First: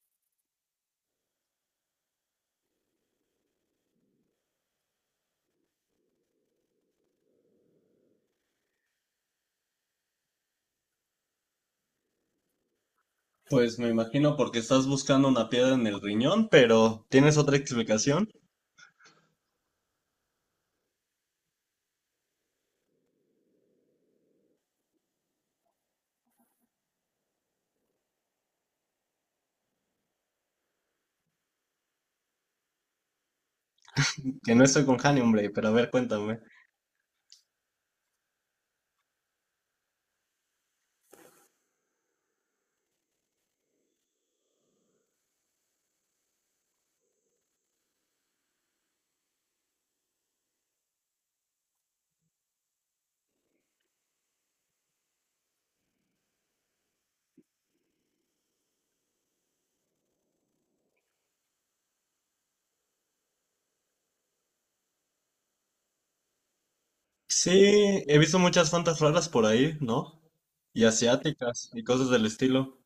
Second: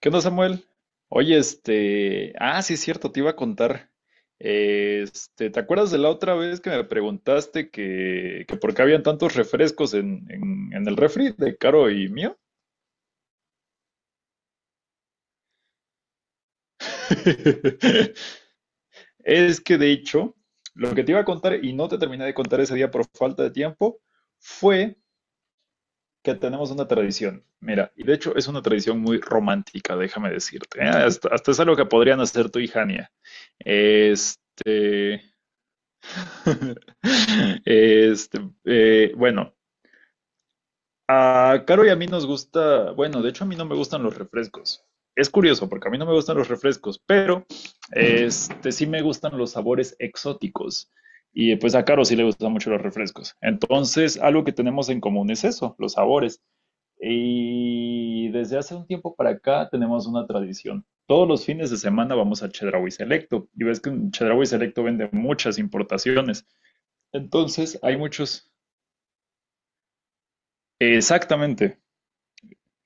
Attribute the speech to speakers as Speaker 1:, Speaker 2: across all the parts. Speaker 1: ¿Qué onda, Samuel? Oye, sí es cierto, te iba a contar. ¿Te acuerdas de la otra vez que me preguntaste que por qué habían tantos refrescos en el refri de Caro y mío?
Speaker 2: Pues me imagino porque estás buscando una piedra en el riñón, pero ¿tienes otra explicación?
Speaker 1: Es que de hecho, lo que te iba a contar y no te terminé de contar ese día por falta de tiempo fue que tenemos una tradición. Mira, y de hecho es una tradición muy romántica, déjame decirte. ¿Eh? Hasta es algo que podrían hacer tú y Jania.
Speaker 2: Que no estoy con Hani,
Speaker 1: Este.
Speaker 2: hombre, pero a ver, cuéntame.
Speaker 1: Este, bueno, a Caro y a mí nos gusta, bueno, de hecho a mí no me gustan los refrescos. Es curioso porque a mí no me gustan los refrescos, pero sí me gustan los sabores exóticos. Y pues a Caro sí le gustan mucho los refrescos. Entonces, algo que tenemos en común es eso, los sabores. Y desde hace un tiempo para acá tenemos una tradición. Todos los fines de semana vamos a Chedraui Selecto. Y ves que en Chedraui Selecto vende muchas importaciones. Entonces hay
Speaker 2: Sí, he visto
Speaker 1: muchos...
Speaker 2: muchas fantas raras por ahí, ¿no? Y asiáticas
Speaker 1: Exactamente.
Speaker 2: y cosas del estilo.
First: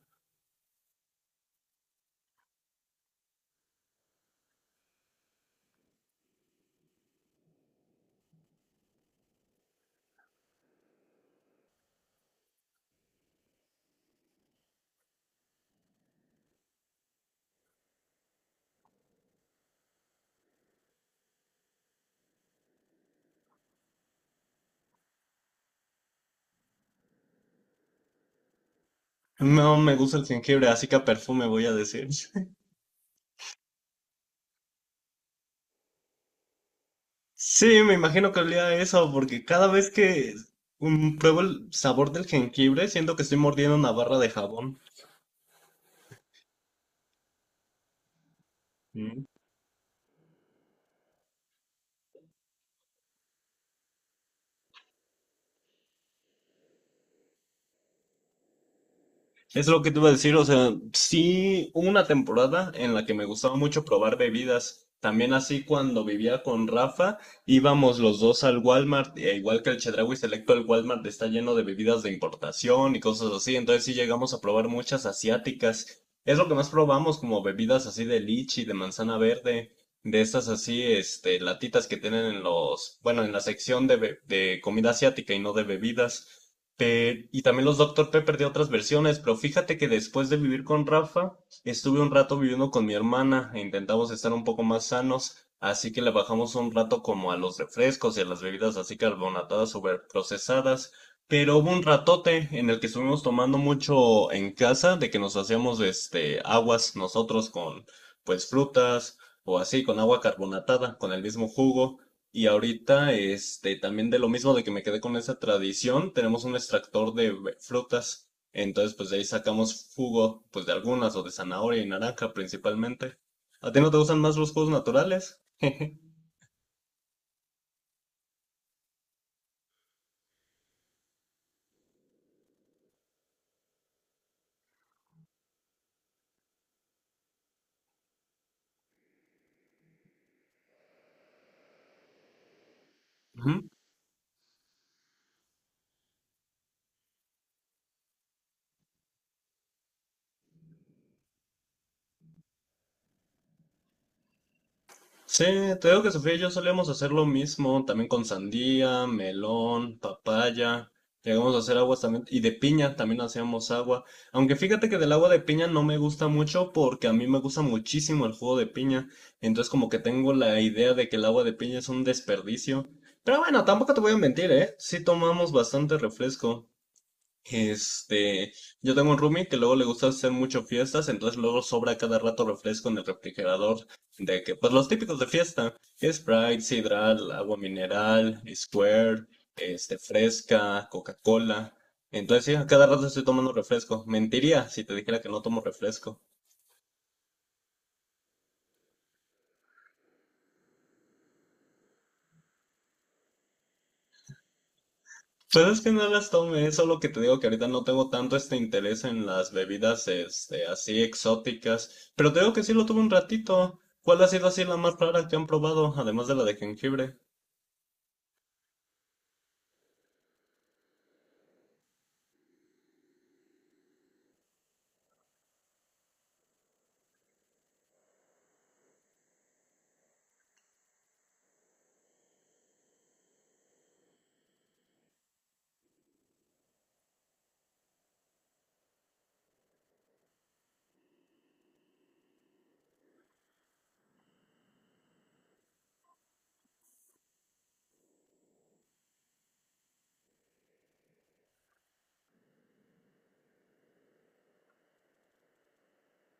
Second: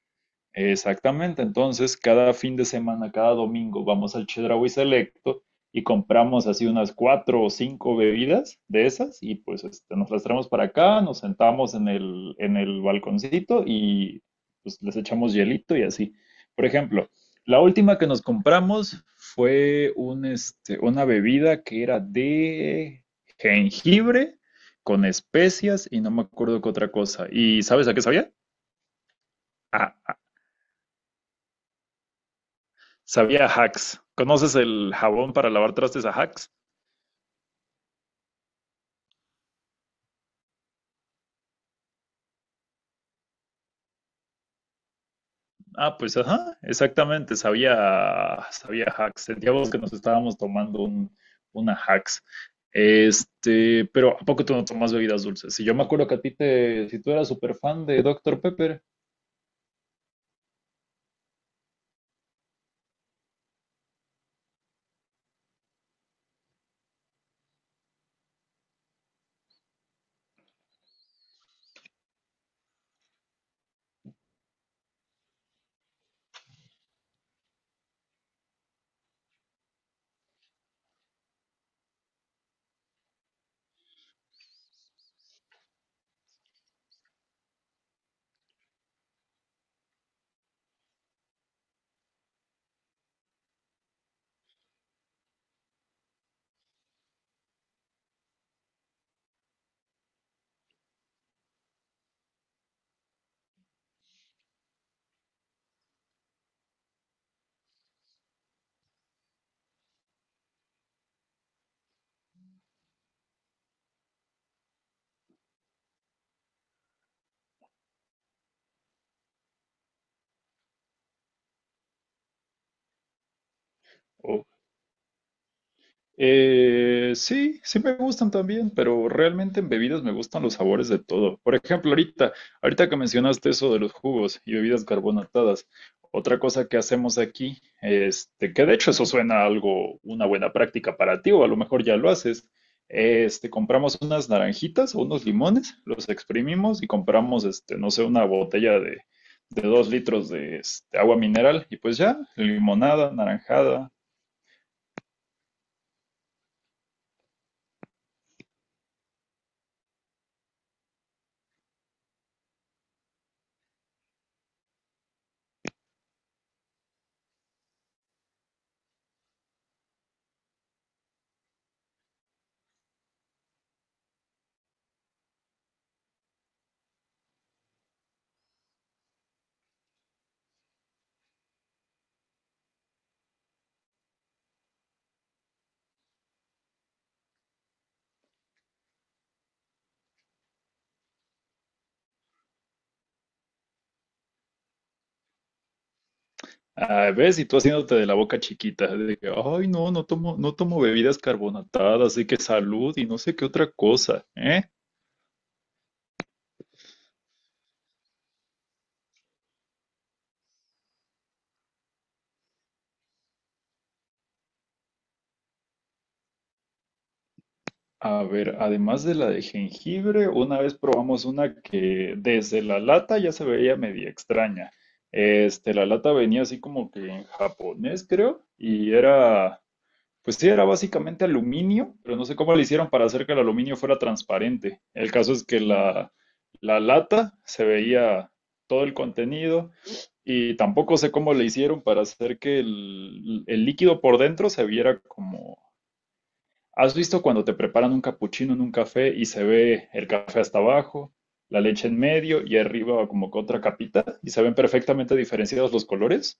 Speaker 1: Exactamente, entonces cada fin de semana, cada domingo, vamos al Chedraui Selecto y compramos así unas cuatro o cinco bebidas de esas y pues nos las traemos para acá, nos sentamos en el balconcito y pues les echamos hielito y así. Por ejemplo, la última que nos compramos fue una bebida que era de jengibre con especias y no me acuerdo qué otra cosa. ¿Y sabes a qué sabía?
Speaker 2: No me gusta el jengibre, así que a perfume voy a decir.
Speaker 1: Sabía a Hacks. ¿Conoces el jabón para lavar trastes a Hacks?
Speaker 2: Sí, me imagino que olía a eso, porque cada vez que pruebo el sabor del jengibre, siento que estoy mordiendo una barra de jabón.
Speaker 1: Ah, pues ajá, exactamente, sabía, sabía Hacks. Sentíamos que nos estábamos tomando una Hacks. Pero ¿a poco tú no tomas bebidas dulces? Si yo me acuerdo que a ti te, si tú eras súper fan de Doctor Pepper,
Speaker 2: Es lo que te iba a decir, o sea, sí hubo una temporada en la que me gustaba mucho probar bebidas. También así cuando vivía con Rafa, íbamos los dos al Walmart, e igual que el Chedraui Selecto, el Walmart está lleno de bebidas de importación y cosas así, entonces sí llegamos a probar muchas asiáticas. Es lo que más probamos, como bebidas así de lichi, de manzana verde, de estas así, latitas que tienen en los, bueno, en la sección de, de comida asiática y no de bebidas. Y también los Doctor Pepper de otras versiones, pero fíjate que después de vivir con Rafa, estuve un rato viviendo con mi hermana e intentamos estar un poco más sanos, así que le bajamos un rato como a los refrescos y a las bebidas así carbonatadas super procesadas, pero hubo un ratote en el que estuvimos tomando mucho en casa, de que nos hacíamos aguas nosotros con pues frutas o así con agua carbonatada, con el mismo jugo. Y ahorita, también de lo mismo de que me quedé con esa tradición, tenemos un extractor de frutas. Entonces, pues de ahí sacamos jugo, pues de algunas, o de zanahoria y naranja principalmente. ¿A ti no te gustan más
Speaker 1: o
Speaker 2: los jugos naturales?
Speaker 1: Sí, sí me gustan también, pero realmente en bebidas me gustan los sabores de todo. Por ejemplo, ahorita que mencionaste eso de los jugos y bebidas carbonatadas, otra cosa que hacemos aquí, que de hecho eso suena a algo, una buena práctica para ti, o a lo mejor ya lo haces,
Speaker 2: Ujú.
Speaker 1: compramos unas naranjitas o unos limones, los exprimimos y compramos, no sé, una botella de dos litros de agua mineral y pues ya, limonada, naranjada,
Speaker 2: Sí, te digo que Sofía y yo solíamos hacer lo mismo, también con sandía, melón, papaya, llegamos a hacer aguas también, y de piña también hacíamos agua, aunque fíjate que del agua de piña no me gusta mucho porque a mí me gusta muchísimo el jugo de piña, entonces como que tengo la idea de que el agua de piña es un desperdicio, pero bueno, tampoco te voy a mentir, ¿eh? Sí tomamos bastante refresco. Este, yo tengo un roomie que luego le gusta hacer mucho fiestas, entonces luego sobra cada rato refresco en el refrigerador, de que, pues los típicos de fiesta, Sprite, Sidral, agua mineral, Square, fresca, Coca-Cola. Entonces sí, a cada rato estoy tomando refresco. Mentiría si te dijera que no tomo refresco.
Speaker 1: ah, ves, y tú haciéndote de la boca chiquita, de que, ay, no, no tomo, no tomo bebidas carbonatadas, así que salud y no sé qué otra cosa, ¿eh?
Speaker 2: Pues es que no las tomé, es solo que te digo que ahorita no tengo tanto interés en las bebidas así exóticas, pero te digo que sí lo tuve un ratito. ¿Cuál ha sido así la más rara que han probado, además de la de jengibre?
Speaker 1: A ver, además de la de jengibre, una vez probamos una que desde la lata ya se veía media extraña. La lata venía así como que en japonés, creo, y era, pues sí, era básicamente aluminio, pero no sé cómo le hicieron para hacer que el aluminio fuera transparente. El caso es que la lata se veía todo el contenido. Y tampoco sé cómo le hicieron para hacer que el líquido por dentro se viera como... ¿Has visto cuando te preparan un capuchino en un café y se ve el café hasta abajo, la leche en medio y arriba como que otra capita y se ven perfectamente diferenciados los colores?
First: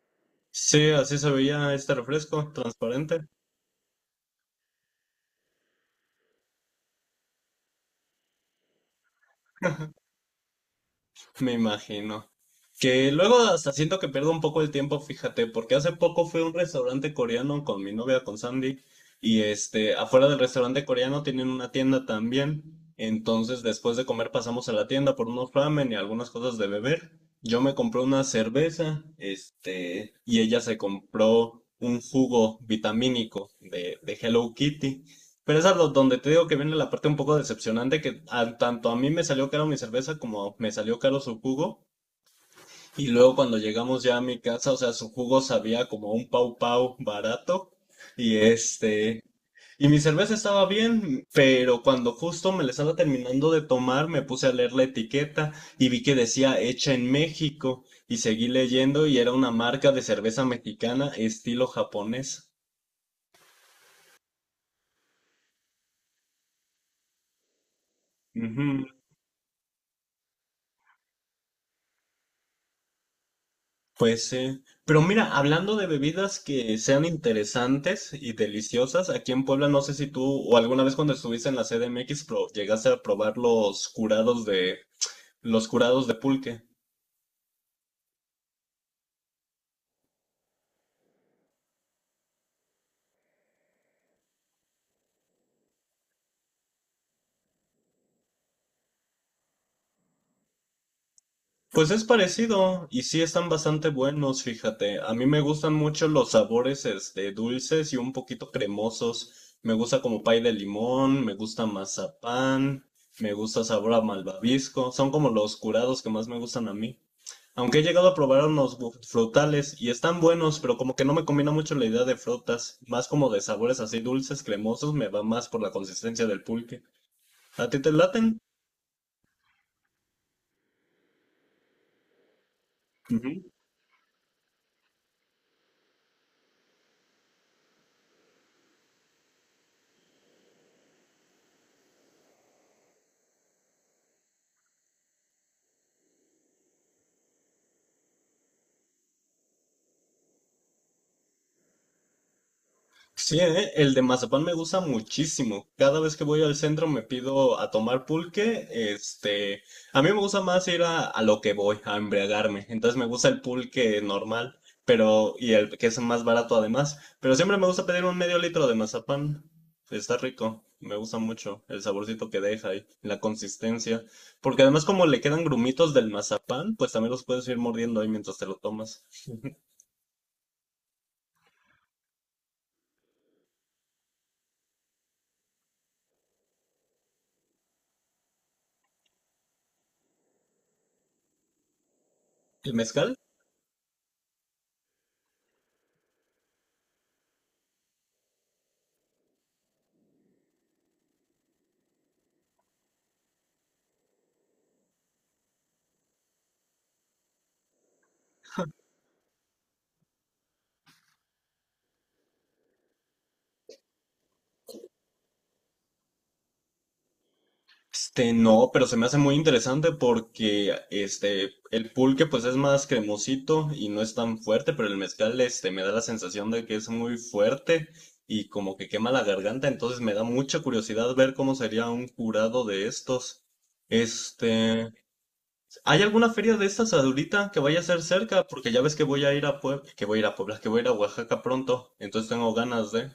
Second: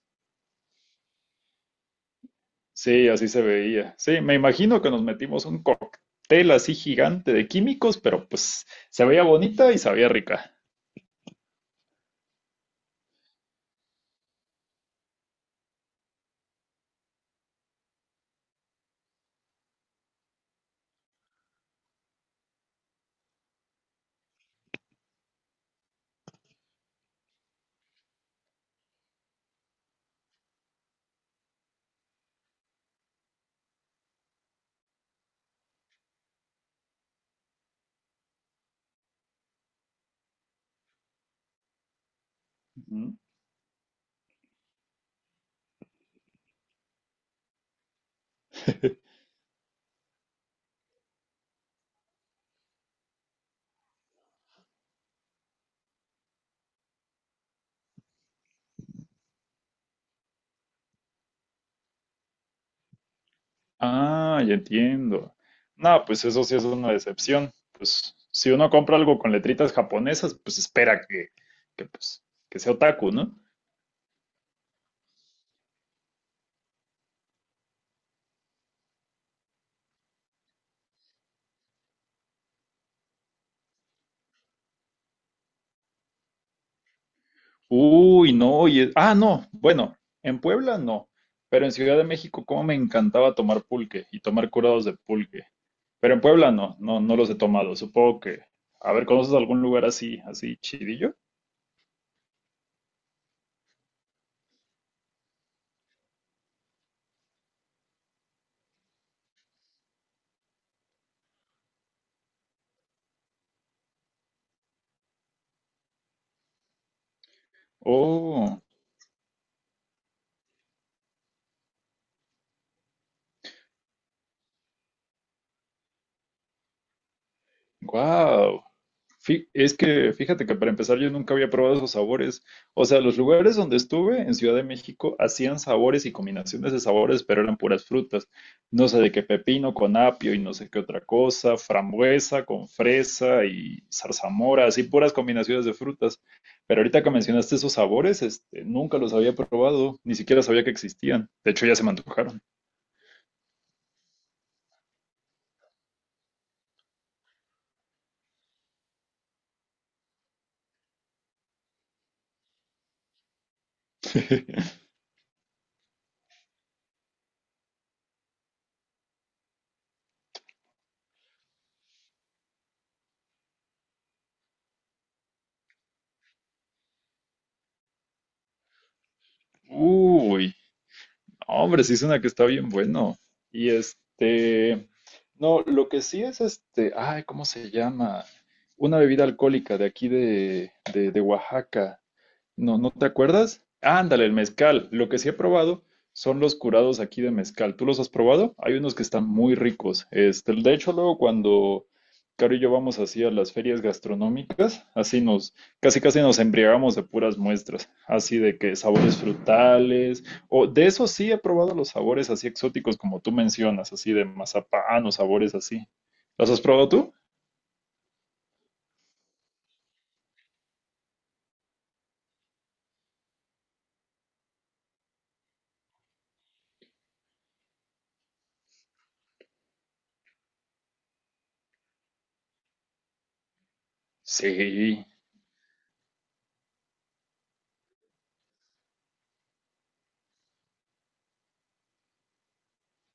Speaker 2: Sí, así se veía este refresco,
Speaker 1: Sí,
Speaker 2: transparente.
Speaker 1: así se veía. Sí, me imagino que nos metimos un cóctel así gigante de químicos, pero pues se veía bonita y sabía rica.
Speaker 2: Me imagino. Que luego hasta siento que pierdo un poco el tiempo, fíjate, porque hace poco fui a un restaurante coreano con mi novia, con Sandy, y afuera del restaurante coreano tienen una tienda también. Entonces, después de comer pasamos a la tienda por unos ramen y algunas cosas de beber. Yo me compré una cerveza, y ella se compró un jugo vitamínico de Hello Kitty. Pero es donde te digo que viene la parte un poco decepcionante, que tanto a mí me salió caro mi cerveza como me salió caro su jugo. Y luego cuando llegamos ya a mi casa, o sea, su jugo sabía como un pau pau barato. Y este, y mi cerveza estaba bien, pero cuando justo me la estaba terminando de tomar, me puse a leer la etiqueta y vi que decía hecha en México. Y seguí leyendo y era una marca de cerveza mexicana estilo japonés.
Speaker 1: Ah, ya entiendo. No, pues eso sí es una decepción. Pues si uno compra algo con letritas japonesas, pues espera que, pues, que sea otaku, ¿no?
Speaker 2: Pues sí. Pero mira, hablando de bebidas que sean interesantes y deliciosas, aquí en Puebla no sé si tú o alguna vez cuando estuviste en la CDMX llegaste a probar los curados de pulque.
Speaker 1: Uy, no, no, bueno, en Puebla no, pero en Ciudad de México, cómo me encantaba tomar pulque y tomar curados de pulque. Pero en Puebla no, no, no los he tomado. Supongo que, a ver, ¿conoces algún lugar así, así chidillo?
Speaker 2: Pues es parecido y sí están bastante buenos, fíjate. A mí me gustan mucho los sabores dulces y un poquito cremosos. Me gusta como pay de limón, me gusta mazapán, me gusta sabor a malvavisco. Son como los curados que más me gustan a mí. Aunque he llegado a probar
Speaker 1: Oh,
Speaker 2: unos frutales y están buenos, pero como que no me combina mucho la idea de frutas, más como de sabores así dulces, cremosos, me va más por la consistencia del pulque. ¿A ti te laten?
Speaker 1: wow. Es que fíjate que para empezar yo nunca había probado esos sabores. O sea, los lugares donde estuve en Ciudad de México hacían sabores y combinaciones de sabores, pero eran puras frutas. No sé de qué pepino con apio y no sé qué otra cosa, frambuesa con fresa y zarzamora, así puras combinaciones de frutas. Pero ahorita que mencionaste esos sabores, nunca los había probado, ni siquiera sabía que existían. De hecho, ya se me antojaron.
Speaker 2: Sí, ¿eh? El de mazapán me gusta muchísimo. Cada vez que voy al centro me pido a tomar pulque. A mí me gusta más ir a lo que voy, a embriagarme. Entonces me gusta el pulque normal, pero y el que es más barato además. Pero siempre me gusta pedir un medio litro de mazapán. Está rico, me gusta mucho el saborcito que deja y la consistencia. Porque además como le quedan grumitos del mazapán, pues también los puedes ir mordiendo ahí mientras te lo tomas.
Speaker 1: Uy, no, hombre, sí es una que está bien bueno. Y este, no, lo que sí es ay, ¿cómo se llama? Una bebida alcohólica de aquí de Oaxaca.
Speaker 2: ¿El
Speaker 1: No, ¿no te
Speaker 2: mezcal?
Speaker 1: acuerdas? Ándale, el mezcal. Lo que sí he probado son los curados aquí de mezcal. ¿Tú los has probado? Hay unos que están muy ricos. De hecho, luego cuando Caro y yo vamos así a las ferias gastronómicas, así nos, casi casi nos embriagamos de puras muestras, así de que sabores frutales, o de eso sí he probado los sabores así exóticos como tú mencionas, así de mazapán o sabores así. ¿Los has probado tú?
Speaker 2: No, pero se me hace muy interesante porque el pulque pues es más cremosito y no es tan fuerte, pero el mezcal me da la sensación de que es muy fuerte y como que quema la garganta, entonces me da mucha curiosidad ver cómo sería un curado de estos. Este,
Speaker 1: Sí.
Speaker 2: ¿Hay alguna feria de estas ahorita que vaya a ser cerca? Porque ya ves que voy a ir a Puebla, que voy a ir a Oaxaca pronto, entonces tengo ganas de.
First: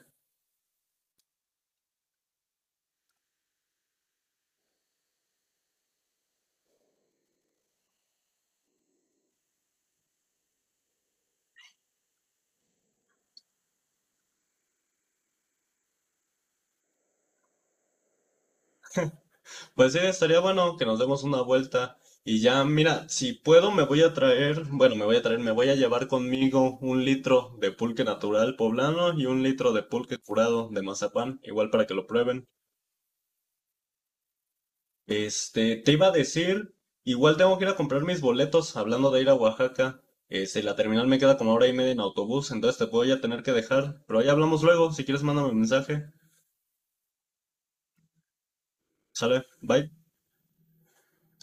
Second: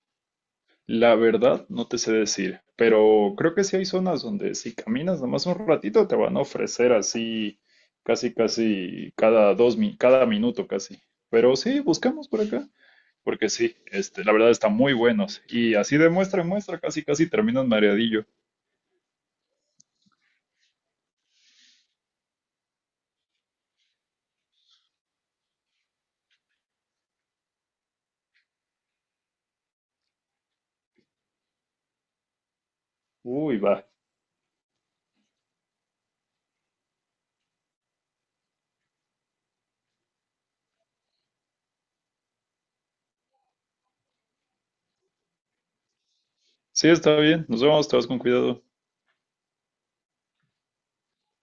Speaker 1: La verdad, no te sé decir, pero creo que sí hay zonas donde si caminas nomás un ratito te van a ofrecer así casi casi cada cada minuto casi. Pero sí, buscamos por acá, porque sí, la verdad están muy buenos y así de muestra en muestra casi casi terminas mareadillo.
Speaker 2: Pues sí, estaría bueno que nos demos una vuelta y ya, mira, si puedo me voy a traer, me voy a llevar conmigo un litro de pulque natural poblano y un litro de pulque curado de mazapán, igual para que lo prueben.
Speaker 1: Uy, va.
Speaker 2: Te iba a decir, igual tengo que ir a comprar mis boletos, hablando de ir a Oaxaca, la terminal me queda como hora y media en autobús, entonces te voy a tener que dejar, pero ahí hablamos luego, si quieres mándame un mensaje,
Speaker 1: Sí, está bien. Nos vemos, te vas con cuidado.
Speaker 2: sale, bye.